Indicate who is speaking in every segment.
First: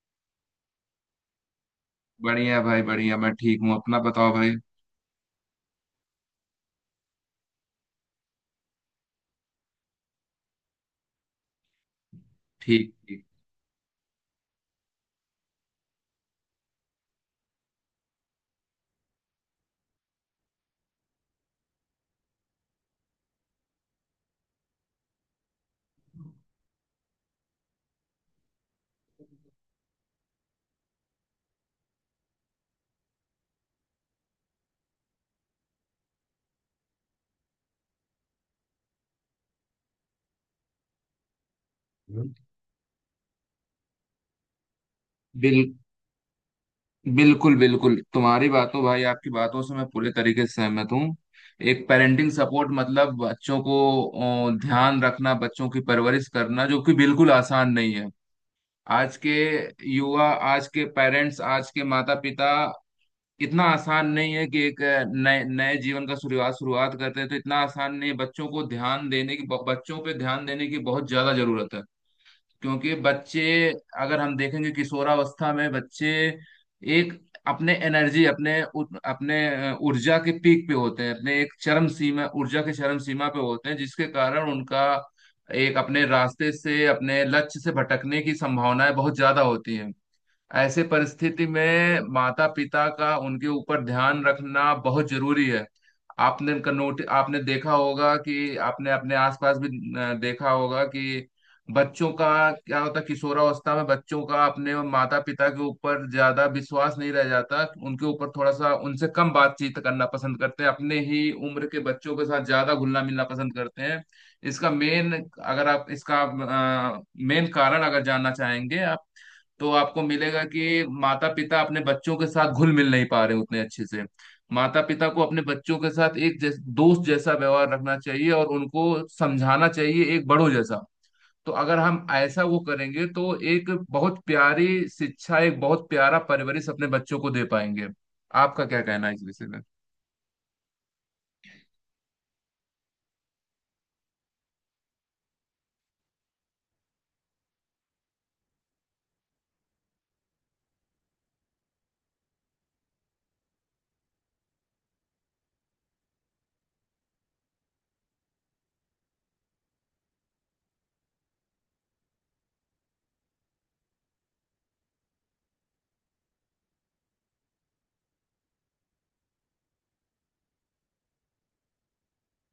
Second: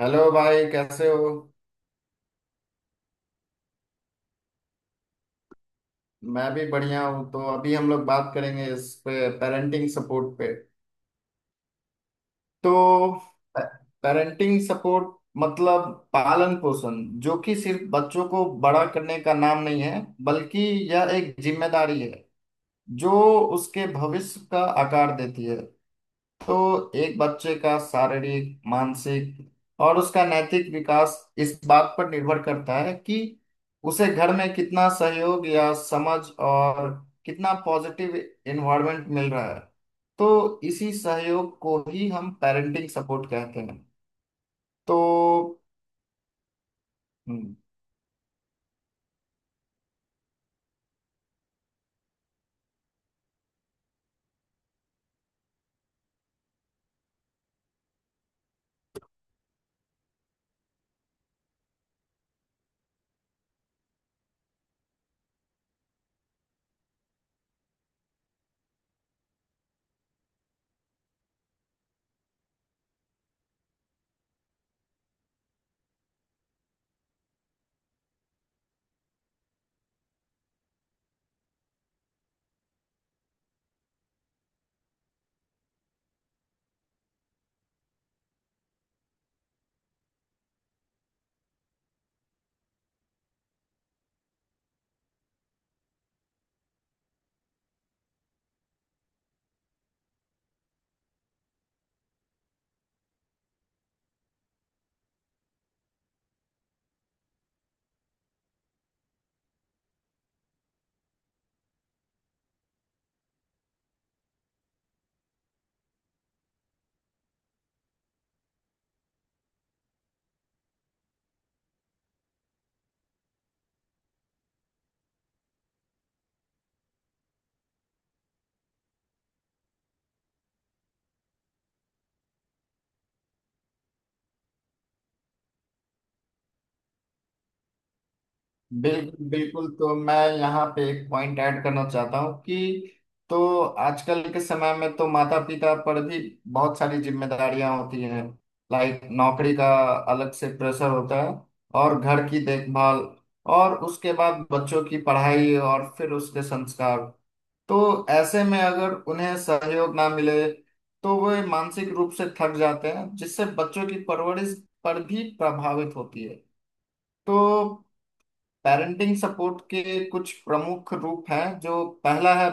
Speaker 1: Hello भाई, कैसे हो।
Speaker 2: बढ़िया भाई बढ़िया, मैं ठीक हूँ। अपना बताओ भाई।
Speaker 1: मैं भी बढ़िया हूँ। तो अभी हम लोग बात करेंगे इस पे पेरेंटिंग सपोर्ट पे।
Speaker 2: ठीक
Speaker 1: तो
Speaker 2: ठीक।
Speaker 1: पेरेंटिंग सपोर्ट मतलब पालन पोषण, जो कि सिर्फ बच्चों को बड़ा करने का नाम नहीं है, बल्कि यह एक जिम्मेदारी है जो उसके भविष्य का आकार देती है। तो एक बच्चे का शारीरिक, मानसिक और उसका नैतिक विकास इस बात पर निर्भर करता है कि उसे घर में कितना सहयोग या समझ और कितना पॉजिटिव एनवायरनमेंट मिल रहा है। तो इसी सहयोग को ही हम
Speaker 2: हम्म।
Speaker 1: पेरेंटिंग सपोर्ट कहते हैं।
Speaker 2: बिल
Speaker 1: तो हम्म,
Speaker 2: बिल्कुल बिल्कुल, तुम्हारी बातों भाई आपकी बातों से मैं पूरे तरीके से सहमत हूँ। एक पेरेंटिंग सपोर्ट मतलब बच्चों को ध्यान रखना, बच्चों की परवरिश करना, जो कि बिल्कुल आसान नहीं है। आज के युवा, आज के पेरेंट्स, आज के माता पिता, इतना आसान नहीं है कि एक नए नए जीवन का शुरुआत शुरुआत करते हैं, तो इतना आसान नहीं है। बच्चों पे ध्यान देने की बहुत ज्यादा जरूरत है। क्योंकि बच्चे, अगर हम देखेंगे किशोरावस्था में बच्चे एक अपने एनर्जी, अपने ऊर्जा के पीक पे होते हैं, अपने एक चरम सीमा ऊर्जा के चरम सीमा पे होते हैं, जिसके कारण उनका एक अपने रास्ते से, अपने लक्ष्य से भटकने की संभावनाएं बहुत ज्यादा होती हैं। ऐसे परिस्थिति में माता पिता का उनके ऊपर ध्यान रखना बहुत जरूरी है। आपने का नोट आपने अपने आसपास भी देखा होगा कि बच्चों का क्या होता है, किशोरावस्था में बच्चों का अपने माता पिता के ऊपर ज्यादा विश्वास नहीं रह जाता, उनके ऊपर थोड़ा सा, उनसे कम बातचीत करना पसंद करते हैं, अपने ही उम्र के बच्चों के साथ ज्यादा घुलना मिलना पसंद करते हैं। इसका मेन कारण अगर जानना चाहेंगे आप, तो आपको मिलेगा कि माता पिता अपने बच्चों के साथ घुल मिल नहीं पा रहे हैं उतने अच्छे से। माता पिता को अपने बच्चों के साथ एक दोस्त जैसा व्यवहार रखना चाहिए और उनको समझाना चाहिए एक बड़ों जैसा। तो अगर हम ऐसा वो करेंगे तो एक बहुत प्यारी शिक्षा, एक बहुत प्यारा परवरिश अपने बच्चों को दे पाएंगे। आपका क्या कहना है इस
Speaker 1: बिल्कुल
Speaker 2: विषय में?
Speaker 1: बिल्कुल। तो मैं यहाँ पे एक पॉइंट ऐड करना चाहता हूँ कि तो आजकल के समय में तो माता पिता पर भी बहुत सारी जिम्मेदारियां होती हैं। लाइक नौकरी का अलग से प्रेशर होता है, और घर की देखभाल, और उसके बाद बच्चों की पढ़ाई और फिर उसके संस्कार। तो ऐसे में अगर उन्हें सहयोग ना मिले तो वे मानसिक रूप से थक जाते हैं, जिससे बच्चों की परवरिश पर भी प्रभावित होती है। तो पेरेंटिंग सपोर्ट के कुछ प्रमुख रूप हैं। जो पहला है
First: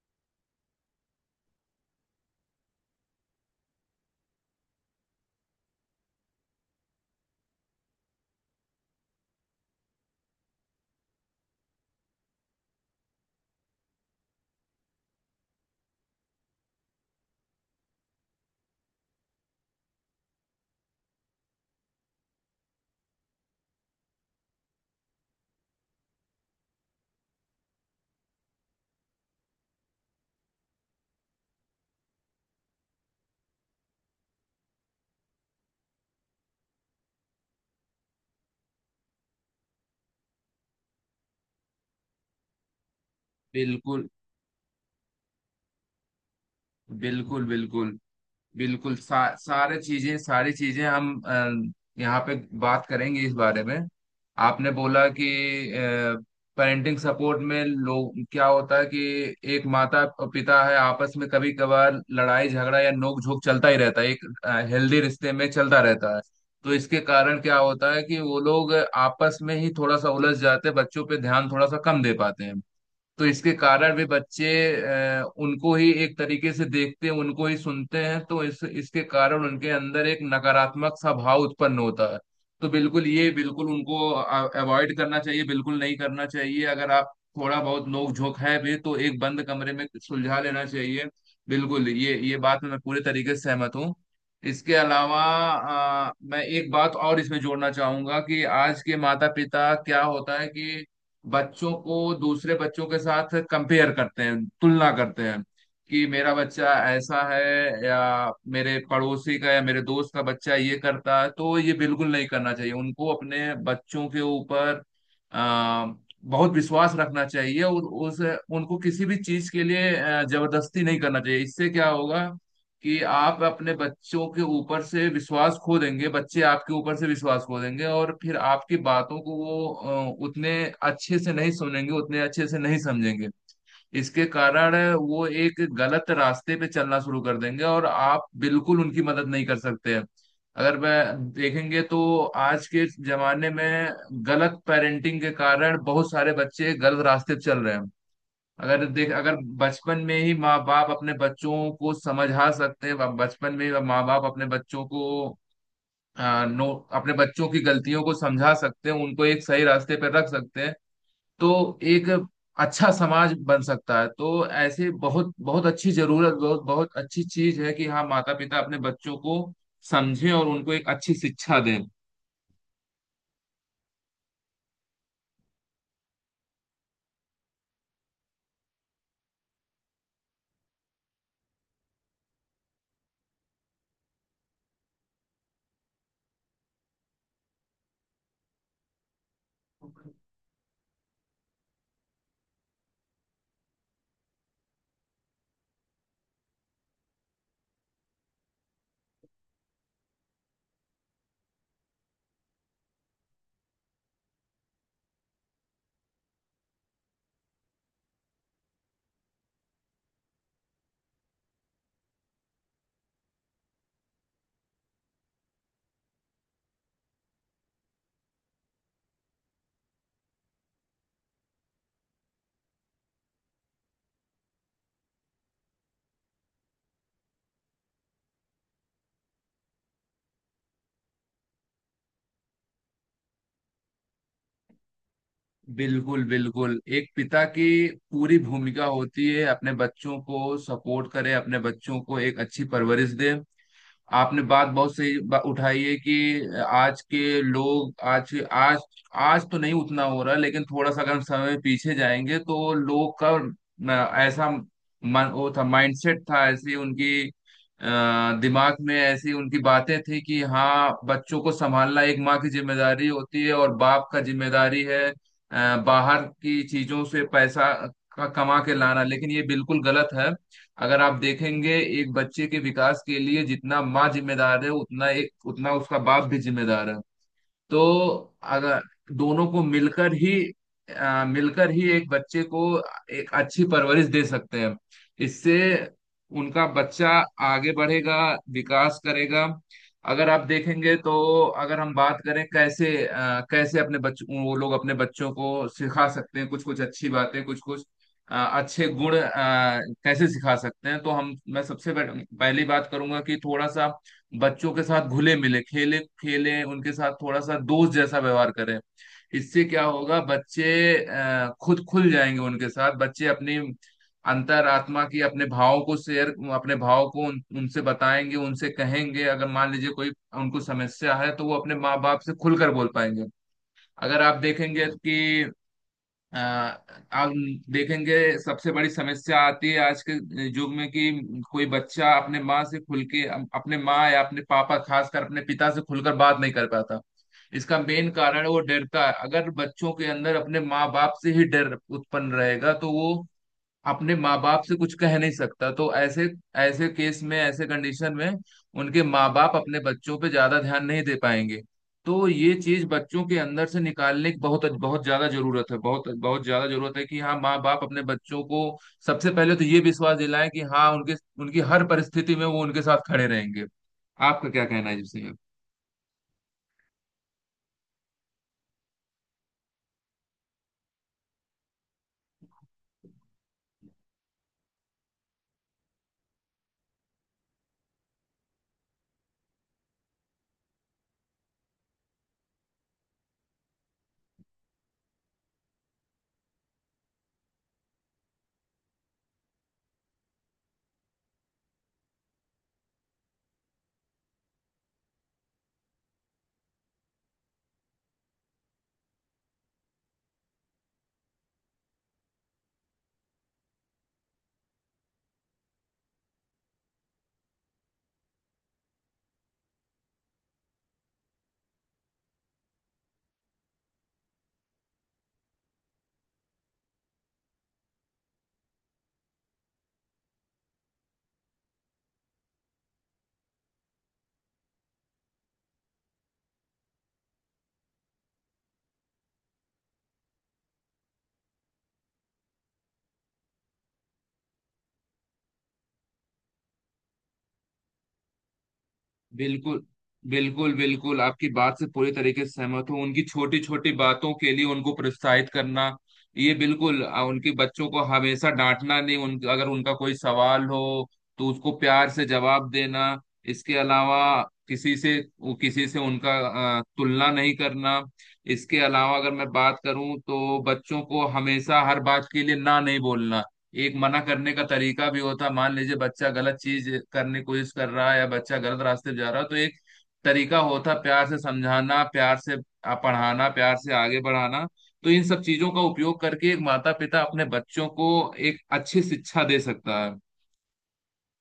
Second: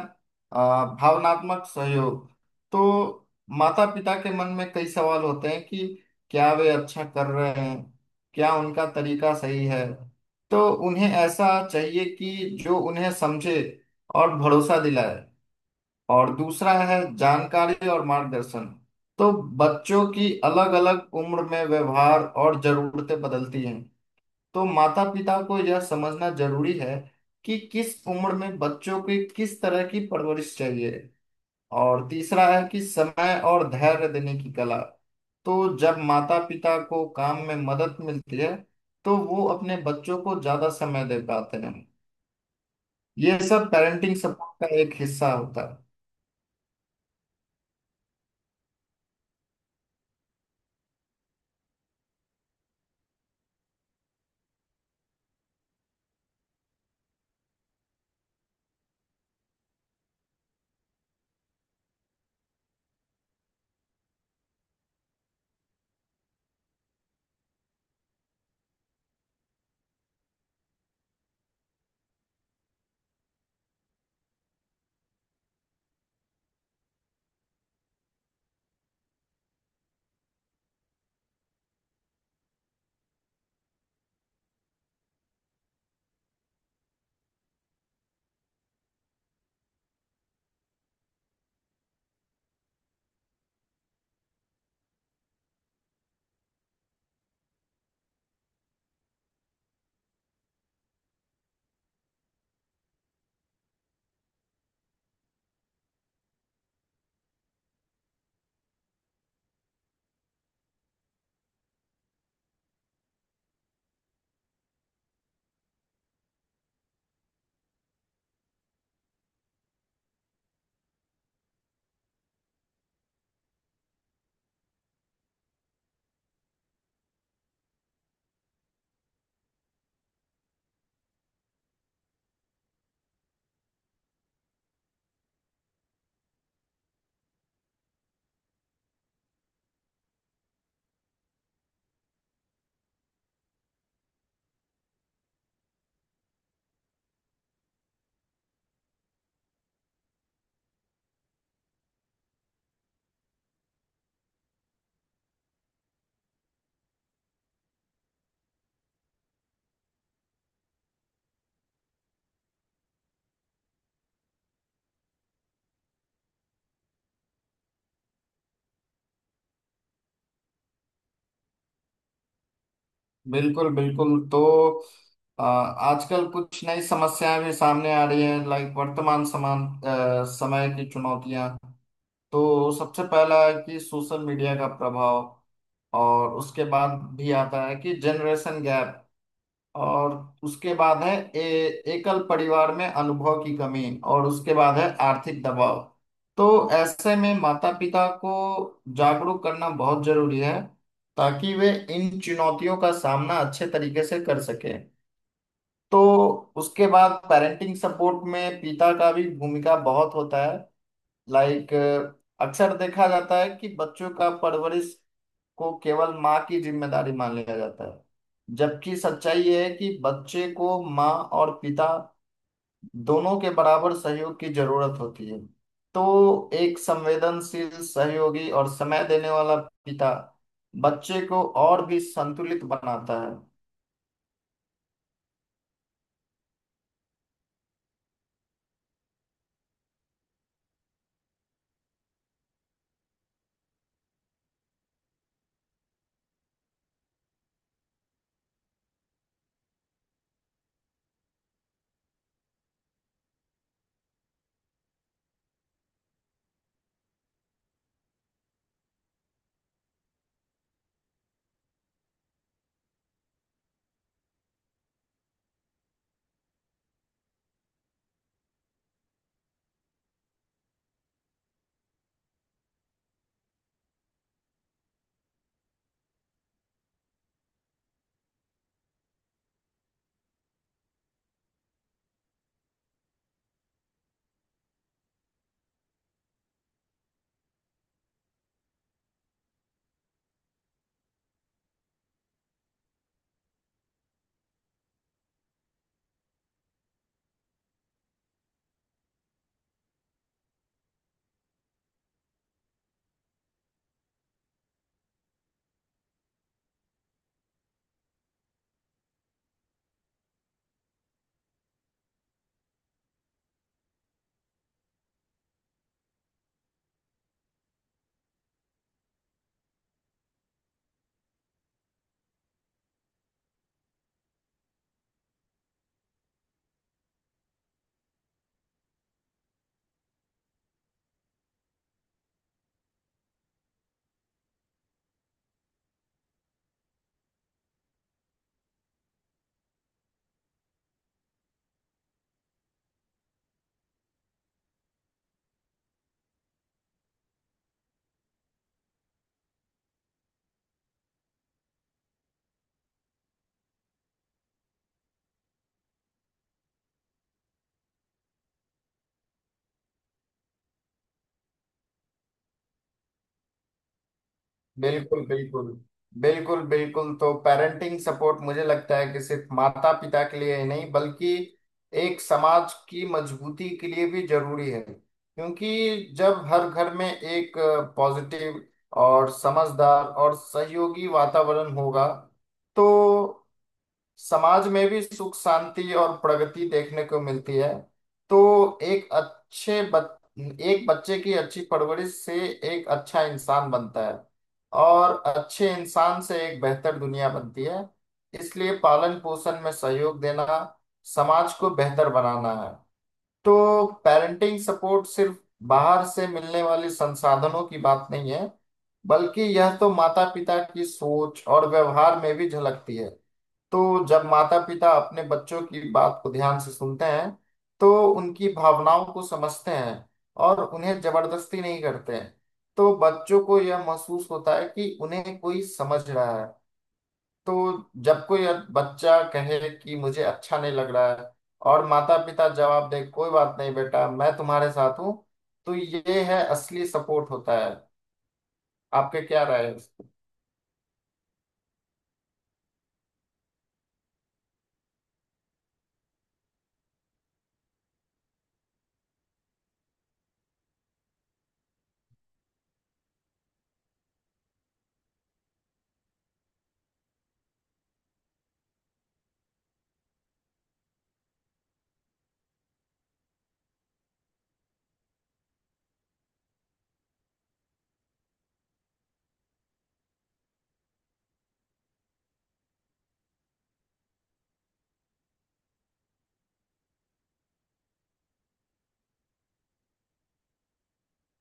Speaker 1: भावनात्मक सहयोग। तो माता पिता के मन में कई सवाल होते हैं कि क्या वे अच्छा कर रहे हैं, क्या उनका तरीका सही है। तो उन्हें ऐसा चाहिए कि जो उन्हें समझे और भरोसा दिलाए। और दूसरा है जानकारी और मार्गदर्शन। तो बच्चों की अलग अलग उम्र में व्यवहार और जरूरतें बदलती हैं। तो माता पिता को यह समझना जरूरी है कि किस उम्र में बच्चों की किस तरह की परवरिश चाहिए। और तीसरा है कि समय और धैर्य देने की कला। तो जब माता पिता को काम में मदद मिलती है तो वो अपने बच्चों को ज्यादा समय दे पाते हैं। ये सब
Speaker 2: बिल्कुल
Speaker 1: पेरेंटिंग सपोर्ट का एक हिस्सा होता है।
Speaker 2: बिल्कुल, बिल्कुल बिल्कुल, सारे चीजें सारी चीजें हम यहाँ पे बात करेंगे इस बारे में। आपने बोला कि पेरेंटिंग सपोर्ट में लोग क्या होता है कि एक माता और पिता है, आपस में कभी कभार लड़ाई झगड़ा या नोक झोंक चलता ही रहता है, एक हेल्दी रिश्ते में चलता रहता है। तो इसके कारण क्या होता है कि वो लोग आपस में ही थोड़ा सा उलझ जाते हैं, बच्चों पे ध्यान थोड़ा सा कम दे पाते हैं। तो इसके कारण भी बच्चे उनको ही एक तरीके से देखते हैं, उनको ही सुनते हैं, तो इस इसके कारण उनके अंदर एक नकारात्मक सा भाव उत्पन्न होता है। तो बिल्कुल ये, बिल्कुल उनको अवॉइड करना चाहिए, बिल्कुल नहीं करना चाहिए। अगर आप थोड़ा बहुत नोक झोंक है भी तो एक बंद कमरे में सुलझा लेना चाहिए। बिल्कुल, ये बात में मैं पूरे तरीके से सहमत हूँ। इसके अलावा मैं एक बात और इसमें जोड़ना चाहूंगा कि आज के माता पिता क्या होता है कि बच्चों को दूसरे बच्चों के साथ कंपेयर करते हैं, तुलना करते हैं। कि मेरा बच्चा ऐसा है, या मेरे पड़ोसी का या मेरे दोस्त का बच्चा ये करता है, तो ये बिल्कुल नहीं करना चाहिए। उनको अपने बच्चों के ऊपर आ, बहुत विश्वास रखना चाहिए, और उस उनको किसी भी चीज के लिए जबरदस्ती नहीं करना चाहिए। इससे क्या होगा? कि आप अपने बच्चों के ऊपर से विश्वास खो देंगे, बच्चे आपके ऊपर से विश्वास खो देंगे, और फिर आपकी बातों को वो उतने अच्छे से नहीं सुनेंगे, उतने अच्छे से नहीं समझेंगे। इसके कारण वो एक गलत रास्ते पे चलना शुरू कर देंगे, और आप बिल्कुल उनकी मदद नहीं कर सकते। अगर वह देखेंगे तो आज के जमाने में गलत पेरेंटिंग के कारण बहुत सारे बच्चे गलत रास्ते पे चल रहे हैं। अगर बचपन में ही माँ बाप अपने बच्चों को समझा सकते हैं, बचपन में ही माँ बाप अपने बच्चों को आ, नो अपने बच्चों की गलतियों को समझा सकते हैं, उनको एक सही रास्ते पर रख सकते हैं। तो एक अच्छा समाज बन सकता है। तो ऐसे बहुत बहुत अच्छी जरूरत, बहुत बहुत अच्छी चीज है कि हाँ माता पिता अपने बच्चों को समझें और उनको एक अच्छी शिक्षा दें।
Speaker 1: बिल्कुल बिल्कुल। तो आजकल कुछ नई समस्याएं भी सामने आ रही हैं। लाइक वर्तमान समान समय की चुनौतियां। तो सबसे पहला है कि सोशल मीडिया का प्रभाव। और उसके बाद भी आता है कि जनरेशन गैप। और उसके बाद है एकल परिवार में अनुभव की कमी। और उसके बाद है आर्थिक दबाव। तो ऐसे में माता पिता को जागरूक करना बहुत जरूरी है, ताकि वे इन चुनौतियों का सामना अच्छे तरीके से कर सकें। तो उसके बाद पेरेंटिंग सपोर्ट में पिता का भी भूमिका बहुत होता है। लाइक अक्सर देखा जाता है कि बच्चों का परवरिश को केवल माँ की जिम्मेदारी मान लिया जाता है, जबकि सच्चाई यह है कि बच्चे को माँ और पिता दोनों के बराबर सहयोग की जरूरत होती है। तो एक संवेदनशील, सहयोगी और समय देने वाला पिता बच्चे को और भी संतुलित बनाता है।
Speaker 2: बिल्कुल बिल्कुल, एक पिता की पूरी भूमिका होती है अपने बच्चों को सपोर्ट करे, अपने बच्चों को एक अच्छी परवरिश दे। आपने बात बहुत सही उठाई है कि आज के लोग, आज आज आज तो नहीं उतना हो रहा, लेकिन थोड़ा सा अगर हम समय पीछे जाएंगे तो लोग का ऐसा मन वो था माइंडसेट था, ऐसी उनकी दिमाग में ऐसी उनकी बातें थी कि हाँ, बच्चों को संभालना एक माँ की जिम्मेदारी होती है, और बाप का जिम्मेदारी है बाहर की चीजों से पैसा का कमा के लाना। लेकिन ये बिल्कुल गलत है। अगर आप देखेंगे एक बच्चे के विकास के लिए जितना माँ जिम्मेदार है, उतना उसका बाप भी जिम्मेदार है। तो अगर दोनों को मिलकर ही एक बच्चे को एक अच्छी परवरिश दे सकते हैं। इससे उनका बच्चा आगे बढ़ेगा, विकास करेगा। अगर आप देखेंगे तो अगर हम बात करें कैसे, कैसे अपने बच्चों वो लोग अपने बच्चों को सिखा सकते हैं कुछ कुछ अच्छी बातें, कुछ कुछ अच्छे गुण, कैसे सिखा सकते हैं, तो हम मैं सबसे पहली बात करूंगा कि थोड़ा सा बच्चों के साथ घुले मिले, खेलें उनके साथ, थोड़ा सा दोस्त जैसा व्यवहार करें। इससे क्या होगा, बच्चे खुद खुल जाएंगे उनके साथ। बच्चे अपनी अंतरात्मा की, अपने भावों को शेयर, अपने भाव को उनसे बताएंगे, उनसे कहेंगे, अगर मान लीजिए कोई उनको समस्या है तो वो अपने माँ बाप से खुलकर बोल पाएंगे। अगर आप देखेंगे कि अ, आप देखेंगे सबसे बड़ी समस्या आती है आज के युग में कि कोई बच्चा अपने माँ से खुल के अपने माँ या अपने पापा, खासकर अपने पिता से खुलकर बात नहीं कर पाता। इसका मेन कारण है वो डरता है। अगर बच्चों के अंदर अपने माँ बाप से ही डर उत्पन्न रहेगा तो वो अपने माँ बाप से कुछ कह नहीं सकता। तो ऐसे, ऐसे केस में ऐसे कंडीशन में उनके माँ बाप अपने बच्चों पे ज्यादा ध्यान नहीं दे पाएंगे। तो ये चीज बच्चों के अंदर से निकालने की बहुत बहुत ज्यादा जरूरत है, बहुत बहुत ज्यादा जरूरत है कि हाँ माँ बाप अपने बच्चों को सबसे पहले तो ये विश्वास दिलाएं कि हाँ, उनके उनकी हर परिस्थिति में वो उनके साथ खड़े रहेंगे। आपका क्या कहना है
Speaker 1: बिल्कुल
Speaker 2: इसमें?
Speaker 1: बिल्कुल। बिल्कुल बिल्कुल तो पेरेंटिंग सपोर्ट मुझे लगता है कि सिर्फ माता पिता के लिए ही नहीं, बल्कि एक समाज की मजबूती के लिए भी जरूरी है। क्योंकि जब हर घर में एक पॉजिटिव और समझदार और सहयोगी वातावरण होगा, तो समाज में भी सुख शांति और प्रगति देखने को मिलती है। तो एक बच्चे की अच्छी परवरिश से एक अच्छा इंसान बनता है, और अच्छे इंसान से एक बेहतर दुनिया बनती है। इसलिए पालन पोषण में सहयोग देना समाज को बेहतर बनाना है। तो पेरेंटिंग सपोर्ट सिर्फ बाहर से मिलने वाले संसाधनों की बात नहीं है, बल्कि यह तो माता पिता की सोच और व्यवहार में भी झलकती है। तो जब माता पिता अपने बच्चों की बात को ध्यान से सुनते हैं, तो उनकी भावनाओं को समझते हैं और उन्हें जबरदस्ती नहीं करते हैं, तो बच्चों को यह महसूस होता है कि उन्हें कोई समझ रहा है। तो जब कोई बच्चा कहे कि मुझे अच्छा नहीं लग रहा है और माता पिता जवाब दे कोई बात नहीं बेटा मैं तुम्हारे साथ हूँ, तो ये है असली सपोर्ट होता है। आपके क्या राय
Speaker 2: बिल्कुल
Speaker 1: है।
Speaker 2: बिल्कुल, बिल्कुल आपकी बात से पूरी तरीके से सहमत हूँ। उनकी छोटी छोटी बातों के लिए उनको प्रोत्साहित करना, ये बिल्कुल उनके बच्चों को हमेशा डांटना नहीं, उन अगर उनका कोई सवाल हो तो उसको प्यार से जवाब देना। इसके अलावा किसी से किसी से उनका तुलना नहीं करना। इसके अलावा अगर मैं बात करूं तो बच्चों को हमेशा हर बात के लिए ना नहीं बोलना। एक मना करने का तरीका भी होता है। मान लीजिए बच्चा गलत चीज करने की कोशिश कर रहा है या बच्चा गलत रास्ते पे जा रहा है, तो एक तरीका होता है प्यार से समझाना, प्यार से पढ़ाना, प्यार से आगे बढ़ाना। तो इन सब चीजों का उपयोग करके एक माता पिता अपने बच्चों को एक अच्छी शिक्षा दे सकता है।